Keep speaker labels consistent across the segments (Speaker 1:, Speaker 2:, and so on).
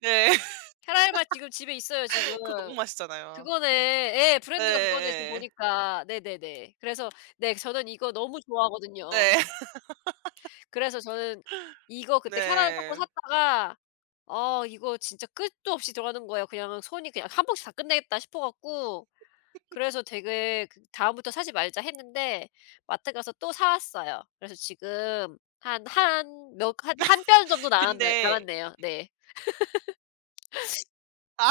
Speaker 1: 네.
Speaker 2: 캐러멜 맛 지금 집에 있어요 지금.
Speaker 1: 그거 너무 맛있잖아요.
Speaker 2: 그거네. 예. 브랜드가 그거네, 지금
Speaker 1: 예예예.
Speaker 2: 보니까. 네네네. 그래서 네 저는 이거 너무 좋아하거든요.
Speaker 1: 네.
Speaker 2: 그래서 저는 이거 그때 캐러멜 팝콘
Speaker 1: 네.
Speaker 2: 샀다가 어 이거 진짜 끝도 없이 들어가는 거예요. 그냥 손이 그냥 1 봉지 다 끝내겠다 싶어 갖고 그래서 되게 그다음부터 사지 말자 했는데 마트 가서 또 사 왔어요. 그래서 지금 한 한 몇 한 1 뼘 정도 남았나
Speaker 1: 근데
Speaker 2: 남았네요. 네.
Speaker 1: 아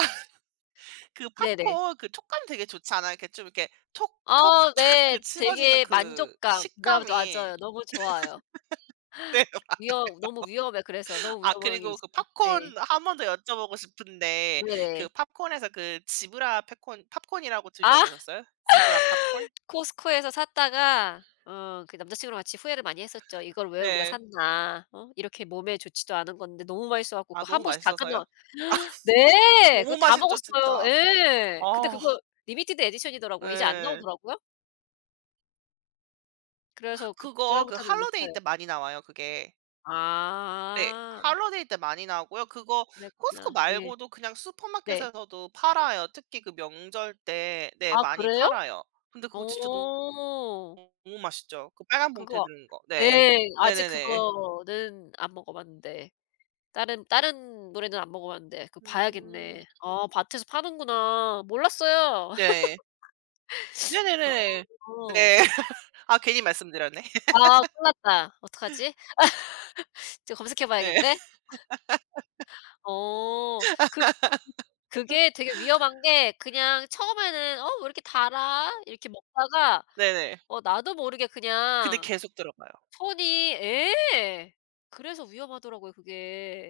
Speaker 1: 그
Speaker 2: 네네.
Speaker 1: 팝콘 그 촉감 되게 좋잖아요. 그 좀 이렇게 톡 톡
Speaker 2: 아
Speaker 1: 착
Speaker 2: 네.
Speaker 1: 그 씹어지는
Speaker 2: 되게
Speaker 1: 그
Speaker 2: 만족감 아
Speaker 1: 식감이
Speaker 2: 맞아요. 너무 좋아요.
Speaker 1: 네 맞아요.
Speaker 2: 위험 너무 위험해. 그래서 너무
Speaker 1: 아
Speaker 2: 위험한 게
Speaker 1: 그리고 그
Speaker 2: 있어요.
Speaker 1: 팝콘
Speaker 2: 네.
Speaker 1: 1 번 더 여쭤보고 싶은데 그
Speaker 2: 네.
Speaker 1: 팝콘에서 그 지브라 팹콘 팝콘이라고
Speaker 2: 아.
Speaker 1: 드셔보셨어요? Zebra Popcorn?
Speaker 2: Costco에서 샀다가 어 그 남자친구랑 같이 후회를 많이 했었죠. '이걸 왜 우리가
Speaker 1: 네.
Speaker 2: 샀나.' 어 이렇게 몸에 좋지도 않은 건데 너무 맛있어 가지고
Speaker 1: 아
Speaker 2: 그거 한
Speaker 1: 너무
Speaker 2: 봉지 다
Speaker 1: 맛있어서요?
Speaker 2: 끝나 네 그거
Speaker 1: 너무
Speaker 2: 다
Speaker 1: 맛있죠
Speaker 2: 먹었어요.
Speaker 1: 진짜.
Speaker 2: 예. 근데
Speaker 1: 아.
Speaker 2: 그거 리미티드 에디션이더라고요. 이제 안
Speaker 1: 네.
Speaker 2: 나오더라고요. 그래서 그
Speaker 1: 그거 그
Speaker 2: 그다음부터는 못
Speaker 1: holiday
Speaker 2: 사요.
Speaker 1: 때 많이 나와요 그게. 네.
Speaker 2: 아.
Speaker 1: holiday 때 많이 나오고요. 그거
Speaker 2: 그랬구나. 예.
Speaker 1: Costco말고도 그냥
Speaker 2: 네.
Speaker 1: 슈퍼마켓에서도 팔아요. 특히 그 명절 때 네
Speaker 2: 아
Speaker 1: 많이
Speaker 2: 그래요?
Speaker 1: 팔아요. 근데 그거 진짜 너무
Speaker 2: 어.
Speaker 1: 너무 맛있죠. 그 빨간 봉투에
Speaker 2: 그거
Speaker 1: 든 거. 네.
Speaker 2: 네 아직
Speaker 1: 네네네.
Speaker 2: 그거는 안 먹어봤는데. 다른 다른 노래는 안 먹어봤는데 그거
Speaker 1: 음.
Speaker 2: 봐야겠네. 아 마트에서 파는구나. 몰랐어요.
Speaker 1: 네. 네네네네.
Speaker 2: 어.
Speaker 1: 네. 아 괜히 말씀드렸네.
Speaker 2: 아 큰일 났다. 어떡하지? 지금 검색해
Speaker 1: 네.
Speaker 2: 봐야겠네. 어. 그 [unintelligible] 그게 되게 위험한 게 그냥 처음에는 '어 왜 이렇게 달아?' 이렇게 먹다가
Speaker 1: 네네.
Speaker 2: 어 나도 모르게
Speaker 1: 근데
Speaker 2: 그냥
Speaker 1: 계속 들어가요.
Speaker 2: 손이 예 그래서 위험하더라고요 그게.